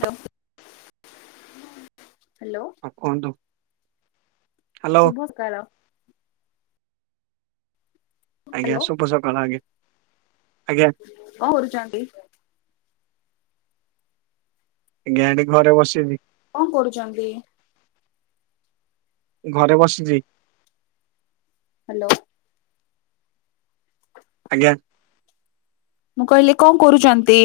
Hello hello କହନ୍ତୁ ଶୁଭ ସକାଳ ଆଜ୍ଞା ହ୍ୟାଲୋ ଶୁଭ ସକାଳ ଆଜ୍ଞା ଆଜ୍ଞା କଣ କରୁଚନ୍ତି ଗାଁ ରେ ଘରେ ବସିଲି କଣ କରୁଛନ୍ତି ଘରେ ବସିଛି ହ୍ୟାଲୋ ଆଜ୍ଞା ମୁଁ କହିଲି କଣ କରୁଛନ୍ତି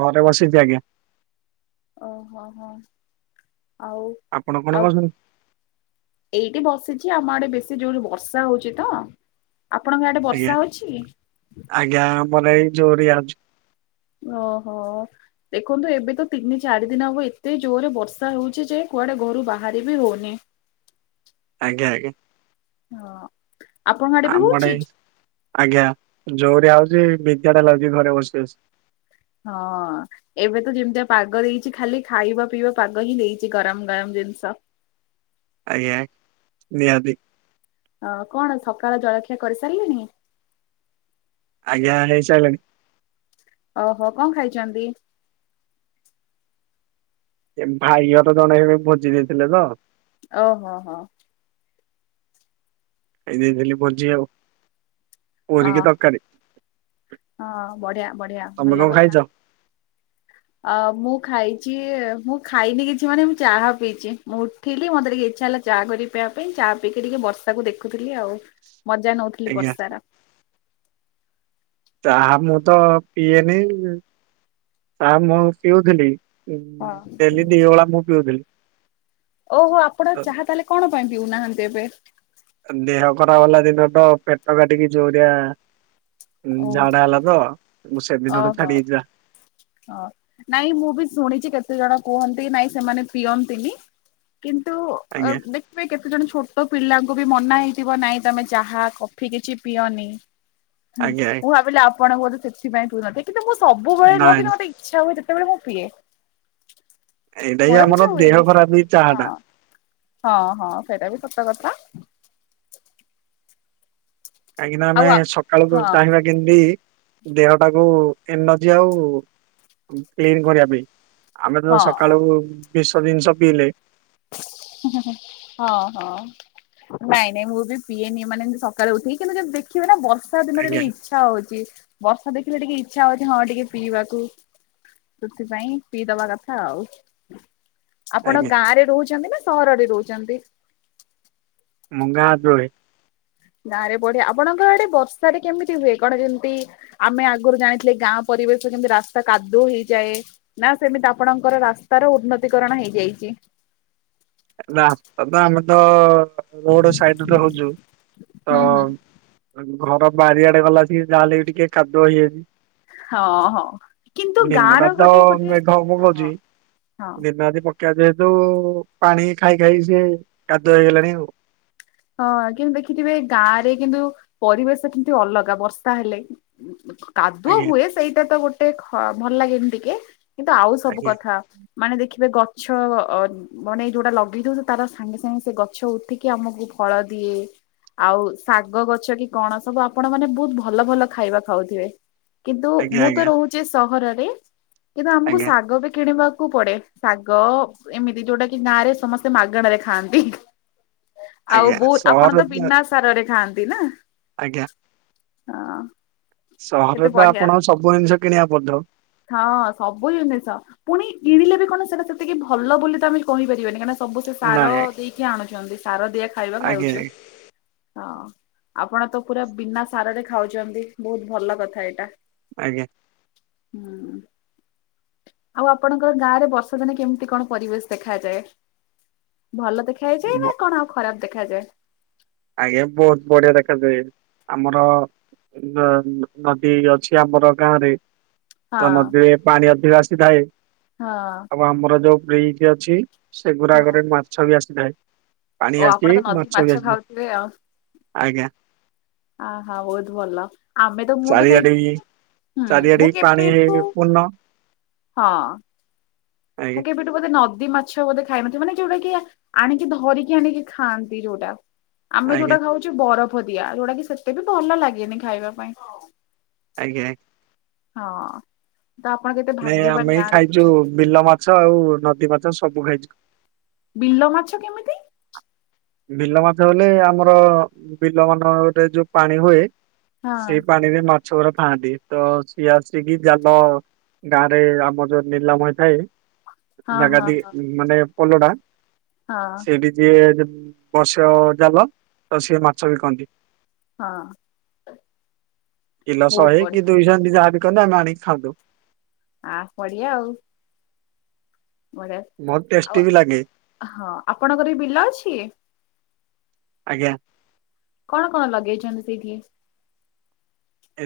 ଘରେ ବସିଛି ଆଜ୍ଞା ଓହୋ ହୋ ହୋ ଆଉ ଆପଣ କଣ ଆଉ କରୁଛନ୍ତି? ଏଇଠି ବସିଛି ଆମ ଆଡ଼େ ବେଶୀ ଜେରେ ବର୍ଷା ହଉଛି ତ ଆପଣଙ୍କ ଆଡ଼େ ଆଜ୍ଞା ବର୍ଷା ହଉଛି ଆଜ୍ଞା ଆମର ଏଇ ଯୋରିଆ ହୋଉଚି ଓହୋ ଦେଖନ୍ତୁ ଏବେ ତ ତିନି ଚାରି ଦିନ ହବ ଏତେ ଜୋରେ ବର୍ଷା ହେଉଛି ଯେ କୁଆଡ଼େ ଘରୁ ବାହାରି ବିି ହେଉନି ଆଜ୍ଞା ଆଜ୍ଞା ହଁ ଆପଣଙ୍କ ଆଡେ ବି ଆମର ହଉଛି ଆଜ୍ଞା ଯୋଓରିଆ ହେଉଛି ବେକାରୀଆ ଲାଗଛି ଘରେ ବସି ବସି ହଁ ଏବେ ତ ଯେମିତିଆ ପାଗ ଦେଇଛି ଖାଲି ଖାଇବା ପିଇବା ପାଗ ହିଁ ଦେଇଛି ଗରମ ଗରମ ଜିନିଷ ଆଜ୍ଞା ନିହାତି ଆଉ କଣ ସକାଳ ଜଳଖିଆ କରିସାରିଲେଣି ଆଜ୍ଞା ହେଇସାରିଲାଣି ଓହୋ କଣ ଖାଇଛନ୍ତି ଏ ଭାଇ ଘର ଜଣେ ଏବେ ଭୋଜି ଦେଇଥିଲେ ତ ଓହୋ ହୋ ହୋ ଏ ଦେଇଥିଲି ଭୋଜି ଆଉ ହଁ ପୁରୀ କି ତରକାରୀ। ହଁ ବଢିଆ ବଢିଆ ତମେ କଣ ଭଲ ଖାଇଛ? କଥା ଅ ମୁଁ ଖାଇଛି ମୁଁ ଖାଇନି କିଛି ମାନେ ମୁଁ ଚାହା ପିଇଛି ମୁଁ ଥିଲି ମତେ ଟିକେ ଇଚ୍ଛା ହେଲା ଚା କରିିକି ପିଇବା ପାଇଁ ଚା ପିଇକି ଟିକେ ବର୍ଷାକୁ ଦେଖୁଥିଲି ଆଉ ମଜା ନେଉଥିଲି ଆଜ୍ଞା ବର୍ଷାର। ଚାହା ମୁଁ ତ ପିଏନି ଚାହା ମୁଁ ପିଉଥିଲି ହଁ ହଁ ଡେଲି ଦିଓଳା ମୁଁ ପିଉଥିଲି। ଓହୋ ଆପଣ ତ ଚାହା ତାହେଲେ କଣ ପାଇଁ ପିଉନାହାନ୍ତି ଏବେ? ଦେହ ଖରାପ୍ ହେଲା ଦିନ ଠୁ ପେଟ କାଟିକି ଜୋରି ଆ ଓ ଝାଡା ହେଲା ତ। ମୁଁ ସେଦିନଠୁ ଓହୋ। ଛାଡି ଦେଇଛି ଚା ହଁ -ନାଇଁ ମୁଁ ବି ଶୁଣିଚି କେତେ ଜଣ କୁହନ୍ତି ନାଇଁ ସେମାନେ ପିଅନ୍ତିନି। କିନ୍ତୁ ଆଜ୍ଞା ଅ- ଦେ ଏ କେତେ ଜଣ ଛୋଟ ପିଲାଙ୍କୁ ବି ମନା ହେଇଥିବ ନାଇଁ ତମେ ଚାହା, କଫି କିଛି ପିଅନି। ହୁଁ ଆଜ୍ଞା ଆଜ୍ଞା ମୁଁ ଭାବିଲି ଆପଣଙ୍କୁ ବୋଧେ ସେଥିପାଇଁ କୁହନ୍ତି କିନ୍ତୁ ମୁଁ ସବୁବେଳେ ନୁହଁ ନାଇଁ କିନ୍ତୁ ମତେ ଇ ଆଛା ହବ ଯେତେବେଳେ ମୁଁ ପିଏ। ଏଇଟା ବି ମୋର କିଛି ଆମର ଦେହ ହୁଏନି ଖରାପ୍ ହୁଏ ଚାହା ଟା। ହଁ ହଁ ହଁ ସେଇଟା ବି ସତ କଥା। କାହିଁକିନା ଆମେ ଆଉ ଆ ସକାଳୁ ହଁ ଚାହିଁବା କି [unintelligible] ଦେହ ଟାକୁ ଏନର୍ଜି ଆଉ କ୍ଲିନ୍ କରିବା ପାଇଁ। ଆମେ ତ ହଁ ସକାଳୁ ବିଷ ଜିନିଷ ପିଇଲେ ହଁ- ହଁ। ନାଇଁ -ନାଇଁ ମୁଁ ବି ପିଏନି ମାନେ ସକାଳେ ଉଠି କିନ୍ତୁ ଦେଖିବେ ନା ବର୍ଷା ଦିନରେ ଆଜ୍ଞା ଟିକେ ଇଛା ଇଛା ହଉଚି ବର୍ଷା ଦେଖିଲେ ଟିକେ ଇଚ୍ଛା ହଉଚି ହଁ ଟିକେ ପିଇବାକୁ। ସେଥିପାଇଁ ପିଇ ଦବା କଥା ଆଉ। ଆପଣ ଆଜ୍ଞା ଗାଁରେ ରହୁଚନ୍ତି ନା ସହରରେ ରହୁଚନ୍ତି? ମୁଁ ଗାଁରେ ରୁହେ। ଗାଁ ରେ ବଢିଆ ଆପଣଙ୍କ ଆଡେ ବର୍ଷାରେ କେମିତି ହୁଏ କଣ ଯେମତି ଆମେ ଆଗୁରୁ ଜାଣିଥିଲେ ଗାଁ ପରିବେଶରେ କେମିତି ରାସ୍ତା କାଦୁଅ ହେଇଯାଏ। ନା ସେମିତି ଆପଣଙ୍କର ରାସ୍ତା ର ଉନ୍ନତିକରଣ ହେଇଯାଇଚି? ରାସ୍ତା ତ ଆମେ ତ ରୋଡ ସାଇଡ୍ ରେ ରହୁଚୁ ତ ହୁଁ ହୁଁ। ଆ -ଘର ବାରିଆଡେ ଗଲା ସିକି ଯାହାହେଲେ ବି ଟିକେ କାଦୁଅ ହେଇଯାଇଚି। ହଁ ହଁ କିନ୍ତୁ ଦିନ ଟା ଗାଁର ତ ଗୋଟେ ଗୋଟେ ମେଘ ହଁ [unintelligible] ହଁ। ଦିନରାତି ପକେଇବା ଯେହେତୁ ପାଣି ଖାଇ ଖାଇ ସିଏ କାଦୁଅ ହେଇଗଲାଣି ଆଉ। ହଁ କିନ୍ତୁ ଦେଖିଥିବେ ଗାଁ ରେ କିନ୍ତୁ ପରିବେଶ କିନ୍ତୁ ଅଲଗା ବର୍ଷା ହେଲେ। କାଦୁଅ ଆଜ୍ଞା ହୁଏ ସେଇଟା ତ ଗୋଟେ ଖ -ଭଲ ଲାଗେନି ଟିକେ। କିନ୍ତୁ ଆଉ ସବୁ ଆଜ୍ଞା କଥା ମାନେ ଦେଖିବେ ଗଛ ଅ- ମାନେ ଯଉଟା ଲଗେଇ ଦଉଚି ତାର ସାଙ୍ଗେ ସାଙ୍ଗେ ସେ ଗଛ ଉଠିକି ଆମକୁ ଫଳ ଦିଏ। ଆଉ ଶାଗ ଗଛ କି କଣ ସବୁ ଆପଣ ମାନେ ବହୁତ ଭଲ ଭଲ ଖାଇବା ଖାଉଥିବେ। କିନ୍ତୁ ଆଜ୍ଞା ମୁଁ ତ ଆଜ୍ଞା ରହୁଚି ସହରରେ କିନ୍ତୁ ଆମକୁ ଆଜ୍ଞା ଶାଗ ବି କିଣିବାକୁ ପଡେ। ଶାଗ ଏମିତି ଯଉଟା କି ଗାଁ ରେ ସମସ୍ତେ ମାଗେଣାରେ ଖାଆନ୍ତି। ଆଉ ଆଜ୍ଞା ବହୁତ୍ ଆପଣ ସହର ତ ବିନା ସାରରେ ଖାଆନ୍ତି ନା। ଆଜ୍ଞା। ହଁ। କେତେ ସହରରେ ତ ବଢିଆ ଆପଣଙ୍କୁ ସବୁ ଜିନିଷ କିଣିବାକୁ ପଡୁଥିବ? ହଁ ସବୁ ଜିନିଷ ପୁଣି କିଣିଲେ ବି କଣ ସେଇଟା ସେତିକି ଭଲ ବୋଲି ତ ଆମେ କହିପାରିବନି କାରଣ ସବୁ ସେ ସାର ନାଇଁ ଦେଇକି ଆଣୁଚନ୍ତି ସାର ଦିଆ ଖାଇବା ଆଜ୍ଞା ଖାଉଚୁ। ହଁ ଆପଣ ତ ପୁରା ବିନା ସାରରେ ଖାଉଚନ୍ତି ବହୁତ୍ ଭଲ କଥା ଏଇଟା। ଆଜ୍ଞା। ହୁଁ। ଆଉ ଆପଣଙ୍କର ଗାଁ ରେ ବର୍ଷାଦିନେ କେମିତି କଣ ପରିବେଶ ଦେଖାଯାଏ? ଭଲ ଦେଖା ହେଇଯାଏ ନା ବ- କଣ ଆଉ ଖରାପ ଦେଖାଯାଏ? ଆଜ୍ଞା ବହୁତ ବଢିଆ ଦେଖାଯାଏ ଆମର ଉଁ ନ ନଦୀ ଅଛି ଆମର ଗାଁ ରେ। ତ ହଁ ନଦୀରେ ପାଣି ଅଧିକ ଆସିଥାଏ। ହଁ ଆଉ ଆମର ଯୋଉ ବ୍ରିଜ୍ ଅଛି ହଁ ସେଗୁରାକରେ ମାଛ ବି ଆସିଥାଏ। ପାଣି ଆସି ମାଛ ବି ଆସିଥାଏ। ଏମିତି ଆଉ। ଆଜ୍ଞା। ଆ ହା ବହୁତ ଭଲ ଆମେ ତ ମୁଁ ତ କାହିଁ ଚାରିଆଡେ ବି ଚାରିଆଡେ ବି ପାଣି ହେଇଆଇଚି ପୂର୍ଣ୍ଣ। ହଁ ଆଜ୍ଞା ମୁଁ କେବେ ବୋଧେ ନଦୀ ମାଛ ବୋଧେ ଖାଇନଥିବି ମାନେ ଯୋଉଟା କି ଆଣିକି ଧରିକି ଆଣିକି ଖାଆନ୍ତି ଯୋଉଟା। ଆମେ ଆଜ୍ଞା ଯୋଉଟା ଖାଉଚୁ ବରଫ ଦିଆ ଯୋଉଟା କି ସେତେ ବି ଭଲ ଲାଗେନି ଖାଇବା ପାଇଁ। ଆଜ୍ଞା। ହଁ। ତ ଆପଣ କେତେ ନାଇଁ ଭାଗ୍ୟବାନ ଆମେ ଏଇ ଗାଁରେ ଖାଇଚୁ ରହୁଛନ୍ତି। ବିଲ ମାଛ ଆଉ ନଦୀ ମାଛ ସବୁ ଖାଇଚୁ। ବିଲ ମାଛ କେମିତି? ବିଲ ମାଛ ବୋଲେ ଆମର ବିଲ ମାନକରେ ଯୋଉ ପାଣି ହୁଏ। ହଁ ସେ ପାଣିରେ ମାଛ ଗୁରା ଥାନ୍ତି ତ ସିଏ ଆସିକି ଜାଲ ଗାଁ ରେ ଆମର ଯୋଉ ନିଲାମ ହେଇଥାଏ। ହଁ ଜାଗା ହଁ ଦି ହଁ ମାନେ ପୋଲ ଟା ହଁ ସେଇଠି ଯିଏ ବସେଇବା ଜାଲ ତ ସିଏ ମାଛ ବିକନ୍ତି। ହଁ। କିଲୋ ବହୁତ ଶହେ କି ବଢିଆ ଦୁଇ ସ ଯାହାବି କନ ଆମେ ଆଣିକି ଖାଆନ୍ତୁ। ଆ ପଡ଼ିଆ ଆଉ। ବଢିଆ ବହୁତ ଟେଷ୍ଟି ଆଉ ବି ଲାଗେ ହଁ ଆପଣଙ୍କର ଏ ବିଲ ଅଛି। ଆଜ୍ଞା। କଣ କଣ ଲଗେଇଛନ୍ତି ସେଇଠି?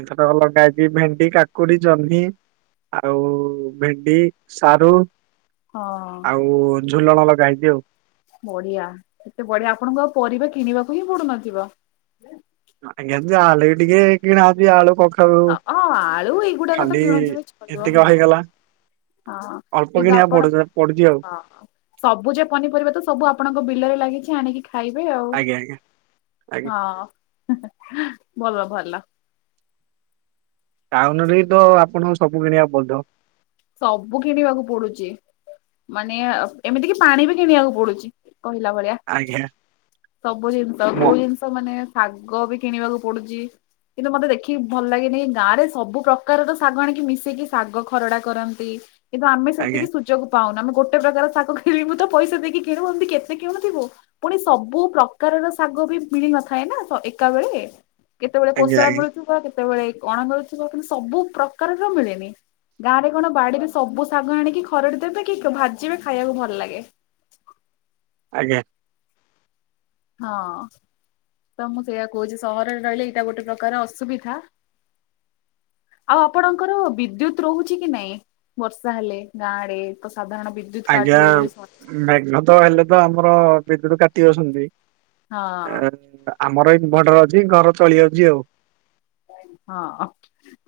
ଏଇଥରକ ଲଗା ହେଇଚି ଭେଣ୍ଡି, କାକୁଡି, ଜହ୍ନି ଆଉ ଭେଣ୍ଡି, ସାରୁ। ହଁ ଆଉ ଝୁଲଣ ଲଗା ହେଇଚି ଆଉ। ବଢିଆ ଏତେ ବଢିଆ ଆପଣଙ୍କୁ ଆଉ ପରିବା କିଣିବାକୁ ହିଁ ପଡୁନଥିବ। ଆଜ୍ଞା ଯାହା ହେଲେବି ଟିକେ କିଣା ହଉଚି ଆଳୁ କ ହଁ ହଁ ଆଳୁ ଏଇଗୁଡାକ ତ କିଣୁଥିବେ ଚଳିବ ଏତିକ ହଁ। ହେଇଗଲା ହଁ ଅଳ୍ପ କିନ୍ତୁ କିଣିବାକୁ ଆପଣ ପଡୁ ପଡୁଛି ଆଉ ହଁ ହଁ। ସବୁଜ ପନିପରିବା ତ ସବୁ ଆପଣଙ୍କ ବିଲରେ ଲାଗିଛି ଆଣିକି ଖାଇବେ ଆଉ ଆଜ୍ଞା ଆଜ୍ଞା ଆଜ୍ଞା। ହଁ [unintelligible] ଭଲ ଭଲ। ଟାଉନ ରେବି ତ ଆପଣଙ୍କୁ ସବୁ କିଣିବାକୁ ପଡୁଥିବ। ସବୁ କିଣିବାକୁ ପଡୁଚି। ମାନେ ଅ ଏମିତି କି ପାଣି ବି କିଣିବାକୁ ପଡୁଚି କହିଲା ଭଳିଆ। ଆଜ୍ଞା ସବୁ ଜିନିଷ ମୋ କୋଉ ଜିନିଷ ମାନେ ଶାଗ ବି କିଣିବାକୁ ପଡୁଚି। କିନ୍ତୁ ମତେ ଦେଖିକି ଭଲ ଲାଗେ ନି ଗାଁରେ ସବୁ ପ୍ରକାରର ଶାଗ ଆଣିକି ମିଶେଇକି ଶାଗ ଖରଡା। କରନ୍ତି କିନ୍ତୁ ଆମେ ଆଜ୍ଞା ସେତିକି ସୁ ଯୋଗ ପାଉନା ଆମେ ଗୋଟେ ପ୍ରକାର ଶାଗ କିଣିବୁ ତ ପଇସା ଦେଇକି କିଣୁ ଏମିତି କେତେ କିଣୁଥିବୁ। ପୁଣି ସବୁ ପ୍ରକାରର ଶାଗ ବି ମିଳି ନଥାଏ ନା ତ ଏକାବେଳେ। କେତେବେଳେ ଆଜ୍ଞା କୋଶଳା ଆଜ୍ଞା ମିଳୁଥିବ କେତେବେଳେ କଣ ମିଳୁଥିବ କିନ୍ତୁ ସବୁ ପ୍ରକାରର ମିଳେନି। ଗାଁ ରେ କଣ ବାଡିରେ ସବୁ ଶାଗ ଆଣିକି ଖରଡି ଦେବେ କି ଭାଜିବେ ଖାଇବାକୁ ଭଲ ଲାଗେ। ଆଜ୍ଞା। ହଁ। ତ ମୁଁ ସେଇଆ କହୁଛି ସହରରେ ରହିଲେ ଏଇଟା ଗୋଟେ ପ୍ରକାର ଅସୁବିଧା। ଆଉ ଆପଣଙ୍କର ବିଦ୍ୟୁତୁ ରହୁଛି କି ନାଇଁ? ବର୍ଷା ହେଲେ ଗାଁରେ ତ ସାଧାରଣ ବି ଆଜ୍ଞା ମେଘ ତ ହେଲେ ତ ଆମର ବିଦ୍ୟୁତ କାଟି ଦଉ ଛନ୍ତି। ଆମର ଇନିଭର୍ଟର ଅଛି ଘର ଚଳି ଯାଉଛି ଆଉ। ହଁ ଅଁ।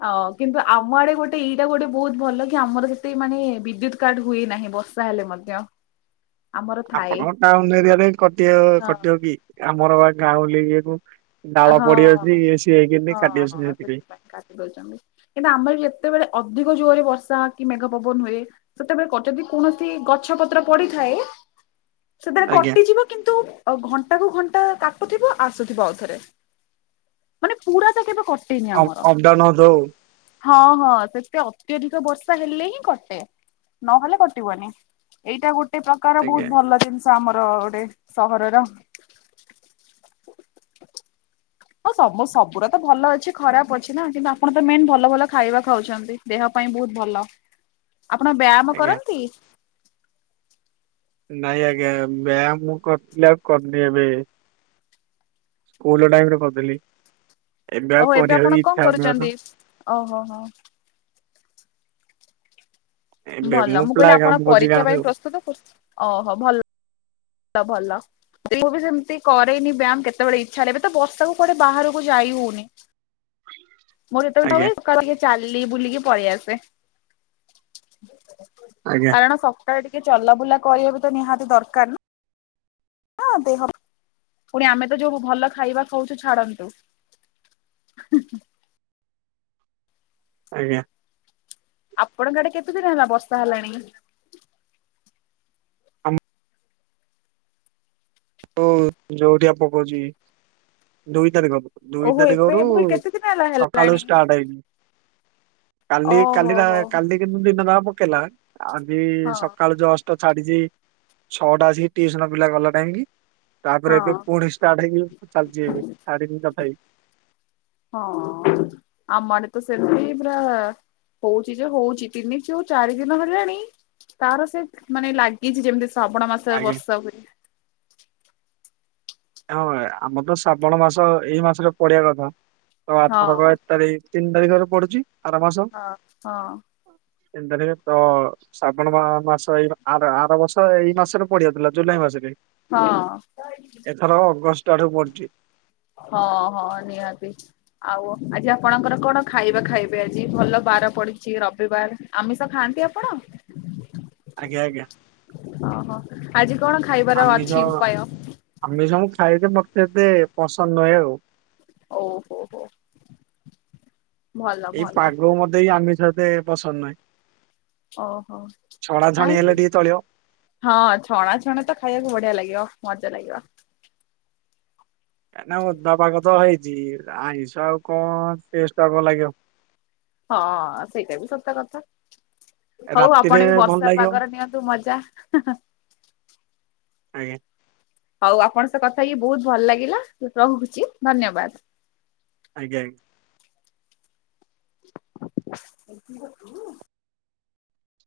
ଅ କିନ୍ତୁ ଆମ ଆଡେ ଗୋଟେ ଏଇଟା ଗୋଟେ ବହୁତୁ ଭଲ କି ଆମର ସେତେ ମାନେ ବିଦ୍ୟୁତ କାଟ ହୁଏ ନାହିଁ ବର୍ଷ ତା ହେଲେ ମଧ୍ୟ। [inaudible] ଆମର ଥାଏ ଆପଣଙ୍କ ଟାଉନୁ ଏରିଆରେ କଟି ହଁ କଟିବ କି ଆମର ବା ଗାଉଁଲି ଇଏକୁ ଡାଳ ହଁ ପଡିଯାଉଛି ଇଏ ସିଏ ହେଇକିନି କାଟି ହଁ ଦଉଛନ୍ତି ହଁ ସେଥିପାଇଁ କାଟି ଦଉଚନ୍ତି। କିନ୍ତୁ ଆମର ଯେତେବେଳେ ଅଧିକ ଜୋରେ ବର୍ଷା କି ମେଘ ପବନ ହୁଏ ସେତେବେଳେ ଯଦି କୌଣସି ଗଛ ପତ୍ର ପଡିଥାଏ। ସେଥିରେ ଆଜ୍ଞା କଟିଯିବ କିନ୍ତୁ ଘଣ୍ଟା କୁ ଘଣ୍ଟା କାଟୁଥିବେ ଆସୁଥିବ ଆଉଥରେ। ମାନେ ପୁରା ତ କେବେ କଟେନି ଅପ ଆମର। ଅପଡାଉନ ହଉଥିବ ଆଉ। ହଁ ହଁ ସେତେ ଅତ୍ୟଧିକ ବର୍ଷା ହେଲେ ହିଁ କଟେ। ନହେଲେ କଟିବନି ଏଇଟା ଏ ପ୍ରକାର ଆଜ୍ଞା ବହୁତ ଭଲ ଜିନିଷ ଆମର ଗୋଟେ ସହରର। ହଁ ସବୁ ସବୁରା ତ ଭଲ ଅଛି ଖରାପ ଅଛି ନା କିନ୍ତୁ ଆପଣ ତ ମେନ୍ ଭଲ ଭଲ ଖାଇବା ଖାଉଛନ୍ତି। ଦେହ ପାଇଁ ବହୁତୁ ଭଲ। [inaudible] ଆପଣ ବ୍ୟାୟାମ ଆଜ୍ଞା କରନ୍ତି? ନାଇଁ ଆଜ୍ଞା ବ୍ୟାୟାମ ମୁଁ କରୁଥିଲି ଆଉ କରୁନି ଏବେ। ସ୍କୁଲ ଟାଇମିରେ କରୁଥିଲି ଏବେ ଓହୋ ଆଉ ଆପଣ କରିବାକୁ ବି କଣ ଇଛା ହଉନି କରୁଛନ୍ତି? ତ। ଓହୋ ହୋ। ଏବେ ଭଲ ମୁଁ କହିଲି ପ୍ରାୟ ଆପଣ କାମ କରୁଛି ପରୀକ୍ଷା ଗାଁରେ ପାଇଁ ଆଉ ପ୍ରସ୍ତୁତ ତ ଓହୋ ଭଲ ଭଲ। ବି ସେମିତି କରେନି ବ୍ୟାୟାମ କେତେବେଳେ ଇଚ୍ଛା ହେଲେବି ତ ବର୍ଷା କୁ କୁଆଡେ ବାହାରକୁ ଯାଇ ହଉନି। ମୋର ଯେତେବେଳେ ଆଜ୍ଞା ହୁଏ [unintelligible] ଚାଲି ବୁଲିକି ପଳେଇ ଆସେ। ଆଜ୍ଞା କାରଣ ସକାଳେ ଟିକେ ଚଲାବୁଲା କରିବା ବି ତ ନିହାତି ଦରକାର ନା। ହଁ ଦେହ [unintelligible] ପୁଣି ଆମେ ତ ଯୋଉ ଭଲ ଖାଇବା ଖାଉଛୁ ଛାଡନ୍ତୁ। [unintelligible] ଆଜ୍ଞା। ଆପଣଙ୍କ ଆଡେ କେତେ ଦିନ ହେଲା ବର୍ଷା ହେଲାଣି? ଆମ ହୋ ଯୋଉଠି ଆପକଉଛି ଦୁଇ ତାରିଖଠୁ। ଦୁଇ ଓହୋ ଏବେ ତାରିଖରୁ ଏବେ କେତେ ଦିନ ହେଲା ସକାଳୁ ହେଲାଣି ଷ୍ଟାର୍ଟ ହେଇକି। କାଲି ଓହୋ କାଲିରା ହୋ କାଲି। [unintelligible] ଦିନ ନା ପକେଇଲା ଆଜି ହଁ ସକାଳୁ ଯଷ୍ଟ। ଟ ଛାଡିଛି ଛଅଟା ଆସିକି ଟିୟୁସନ ପିଲା ଗଲା ନେଇ କି। ତାପରେ ଏବେ ହଁ। ପୁଣି ଷ୍ଟାର୍ଟ ହେଇକି ଚାଲିଛି ଏବେ ଛାଡିନି ତଥାବି। ହଁ ଆମଆଡେ ତ ସେମିତି ପୁରା ହଉଛି ଯେ ହଉଛି ତିନି ଚଉ ଚାରି ଦିନ ହେଲାଣି ତାର ସେ ମାନେ ଲାଗିଛି ଯେମିତି ଶ୍ରାବଣ ମାସରେ ଆଜ୍ଞା ବର୍ଷା ହୁଏ। ହଁ ଆମର ତ ଶ୍ରାବଣ ମାସ ଏଇ ମାସରେ ପଡିଵା କଥା ତ ଆଥରକ ହଁ। ଏକ୍ ତାରିକି ତିନି ତାରିଖରେ ପଡୁଛି ଆର ମାସ ହଁ ତିନି ତାରିଖରେ ତ ଶ୍ରାବଣ ମା ମାସ ଏଇ ଆର ଆର ବର୍ଷ ଏଇ ମାସରେ ପଡିଆ ଥିଲା ଜୁଲାଇ ମାସରେ। ହଁ। ଏଥର ଅଗଷ୍ଟ ଆଡୁ ପଡୁଛି ହଁ ହଁ ନିହାତି। ଆଉ ଆଜି ଆପଣଙ୍କର କଣ ଖାଇବା ଖାଇବେ ଆଜି ଭଲ ବାର ପଡିଛି ରବିବାର? ଆମିଷ ଖାଆନ୍ତି ଆପଣ? ଆଜ୍ଞା ଆଜ୍ଞା। ଓହୋ ଆଜି କଣ ଖାଇବାର ଆମିଷ ଅଛି ଉପାୟ? ଆମିଷ ମୁଁ ଖାଏ ଯେ ମତେ ଏତେ ପସନ୍ଦ ନୁହେଁ ଉ। ଓହୋ ହୋ। ଭଲ ଏଇ ଭଲ ପାଗକୁ ମତେ ଏ ଆମିଷ ଏତେ ପସନ୍ଦ ନୁହେଁ। ଓହୋ ହେଲେ କାଇଁକି? ଟିକେ ଚଳିବ। ହଁ ଛଣା ଛଣି ତ ଖାଇବାକୁ ବଢିଆ ଲାଗିବ ମଜା ଲାଗିବ। କାଇଁନା ଓଦା ପାଗ ତ ହେଇଛି ଆଇଁଷ ଆଉ କଣ ଟେଷ୍ଟ ଆଗ ଲାଗିବ ହଁ ସେଇଟା ବି ସତ କଥା। ହଉ ରାତିରେ ଆପଣ ବି ଭଲ ବର୍ଷା ଲାଗିବ ପାଗରେ ନିଅନ୍ତୁ ମଜା ହାଁ ହାଁ। ଆଜ୍ଞା। ହଉ ଆପଣଙ୍କ ସହ କଥା ହେଇକି ବହୁତ୍ ଭଲ ଲାଗିଲା ରହୁଛି ଧନ୍ୟବାଦ। ଆଜ୍ଞା ଆଜ୍ଞା। ଏ [unintelligible]